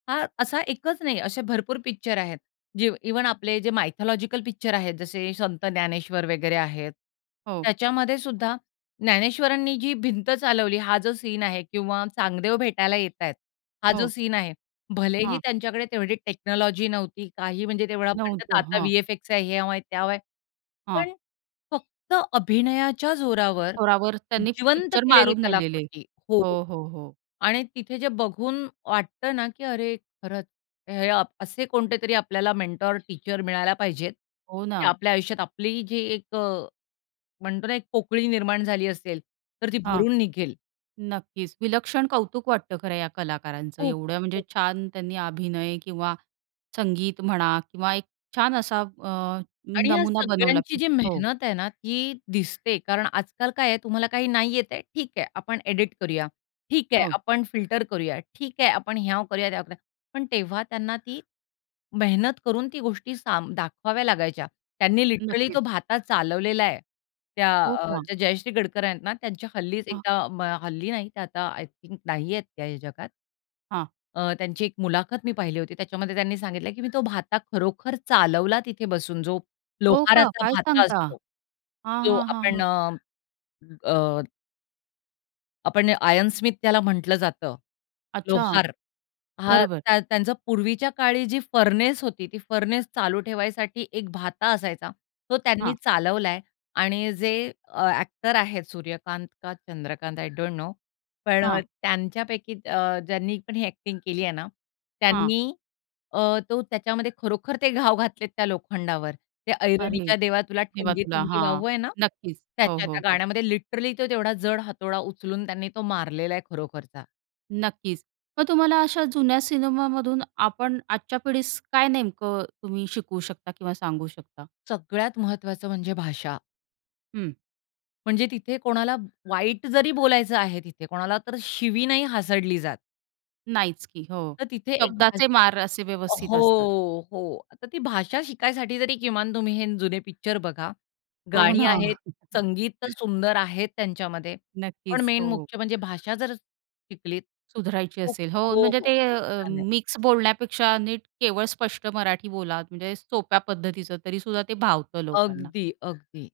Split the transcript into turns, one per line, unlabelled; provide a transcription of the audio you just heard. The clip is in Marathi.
हा असा एकच नाही, असे भरपूर पिक्चर आहेत. जे इव्हन आपले जे मायथॉलॉजिकल पिक्चर आहेत, जसे संत ज्ञानेश्वर वगैरे आहेत.
हो.
त्याच्यामध्येसुद्धा ज्ञानेश्वरांनी जी भिंत चालवली, हा जो सीन आहे किंवा चांगदेव भेटायला येत आहेत, हा जो
हो.
सीन आहे, भलेही
हां.
त्यांच्याकडे तेवढी टेक्नॉलॉजी नव्हती. काही म्हणजे तेवढा म्हणतात
नव्हतं.
आता
हां.
व्ही-एफ-एक्चा हयावं आहे, त्यावं आहे,
हां.
पण फक्त अभिनयाच्या जोरावर
थोरावर त्यांनी
जिवंत
पिक्चर
केलेली
मारून नेलेले.
कलाकृती हो
हो, हो, हो.
आणि तिथे जे बघून वाटतं ना, की अरे खरंच, हे अ, असे कोणते तरी आपल्याला मेंटॉर, टीचर मिळायला पाहिजेत,
हो
ते
ना.
आपल्या आयुष्यात आपली जी एक अ, म्हणतो ना एक पोकळी निर्माण झाली असेल, तर ती
हां.
भरून निघेल.
नक्कीच विलक्षण कौतुक वाटतं, खरं या कलाकारांचं
खूप
एवढं म्हणजे
[unintelligible]
छान त्यांनी अभिनय किंवा संगीत म्हणा किंवा एक छान असा अ,
आणि ह्या
नमुना बनवला
सगळ्यांची
की
जी
हो.
मेहनत आहे ना, ती दिसते. कारण आजकाल काय आहे तुम्हाला काही नाही येतंय, ठीक आहे. आपण एडिट करूया, ठीक आहे
हो.
आपण फिल्टर करूया, ठीक आहे आपण ह्याव करूया, त्याव करूया. पण तेव्हा त्यांना ती मेहनत करून ती गोष्टी सांभा दाखवाव्या लागायच्या. त्यांनी लिटरली
नक्कीच.
तो भाता चालवलेला आहे. त्या
हो
अ,
का?
त्या जयश्री गडकर आहेत ना, त्यांच्या हल्लीच एकदा अ, हल्ली नाही. ते आता आय थिंक नाही आहेत त्या या जगात.
हां.
अ, त्यांची एक मुलाखत मी पहिली होती. त्याच्यामध्ये त्यांनी सांगितलं की "मी तो भाता खरोखर चालवला तिथे बसून, जो
हो का?
लोहाराचा
काय
भाता
सांगता?
असतो."
हां,
तो
हां, हां,
आपण
हां.
अ, अ आपण आयरन स्मिथ त्याला म्हटलं जातं.
अच्छा,
लोहार हां,
बरोबर.
त्या त्यांचा पूर्वीच्या काळी जी फर्नेस होती, ती फर्नेस चालू ठेवायसाठी एक भाता असायचा, तो त्यांनी
हां.
चालवलाय आणि जे अ, अ‍ॅक्टर आहेत सूर्यकांत का चंद्रकांत आय डोंट नो, पण अ,
हां.
त्यांच्यापैकी अ, ज्यांनी पण ही अ‍ॅक्टिंग केली आहे ना,
हां.
त्यांनी अ, तो त्याच्यामध्ये खरोखर ते घाव घातलेत त्या लोखंडावर. ते
अरे!
ऐरणीच्या देवा तुला,
ठेवा तुला,
ठीणगी-ठीणगी
हां,
वाहू आहे ना?
नक्कीच. हो,
त्याच्या
हो,
त्या
हो.
गाण्यामध्ये लिटरली तो तेवढा जड हातोडा उचलून त्यांनी तो मारलेला आहे खरोखरचा.
नक्कीच, मग तुम्हाला अशा जुन्या सिनेमामधून आपण आजच्या पिढीस काय नेमकं तुम्ही शिकवू शकता किंवा सांगू शकता?
सगळ्यात महत्वाचं म्हणजे भाषा.
हं.
म्हणजे तिथे कोणाला वाईट जरी बोलायचं आहे, तिथे कोणाला तर शिवी नाही हासडली जात.
नाहीच की. हो.
तर तिथे एक
शब्दाचे
भाषा
मार असे व्यवस्थित असतात.
हो, हो. तर ती भाषा शिकायसाठी तरी किमान तुम्ही हे जुने पिक्चर बघा.
हो
गाणी
ना.
आहेत, संगीत तर सुंदर आहेत त्यांच्यामध्ये. पण
नक्कीच,
मेन
हो.
मुख्य म्हणजे भाषा जर शिकलीत,
सुधारायची
खूप
असेल. हो,
हो,
म्हणजे
हो.
ते
खूप
अ,
छान आहे.
मिक्स बोलण्यापेक्षा नीट केवळ स्पष्ट मराठी बोला, म्हणजे सोप्या पद्धतीचं तरीसुद्धा ते भावतं लोकांना.
अगदी. अगदी.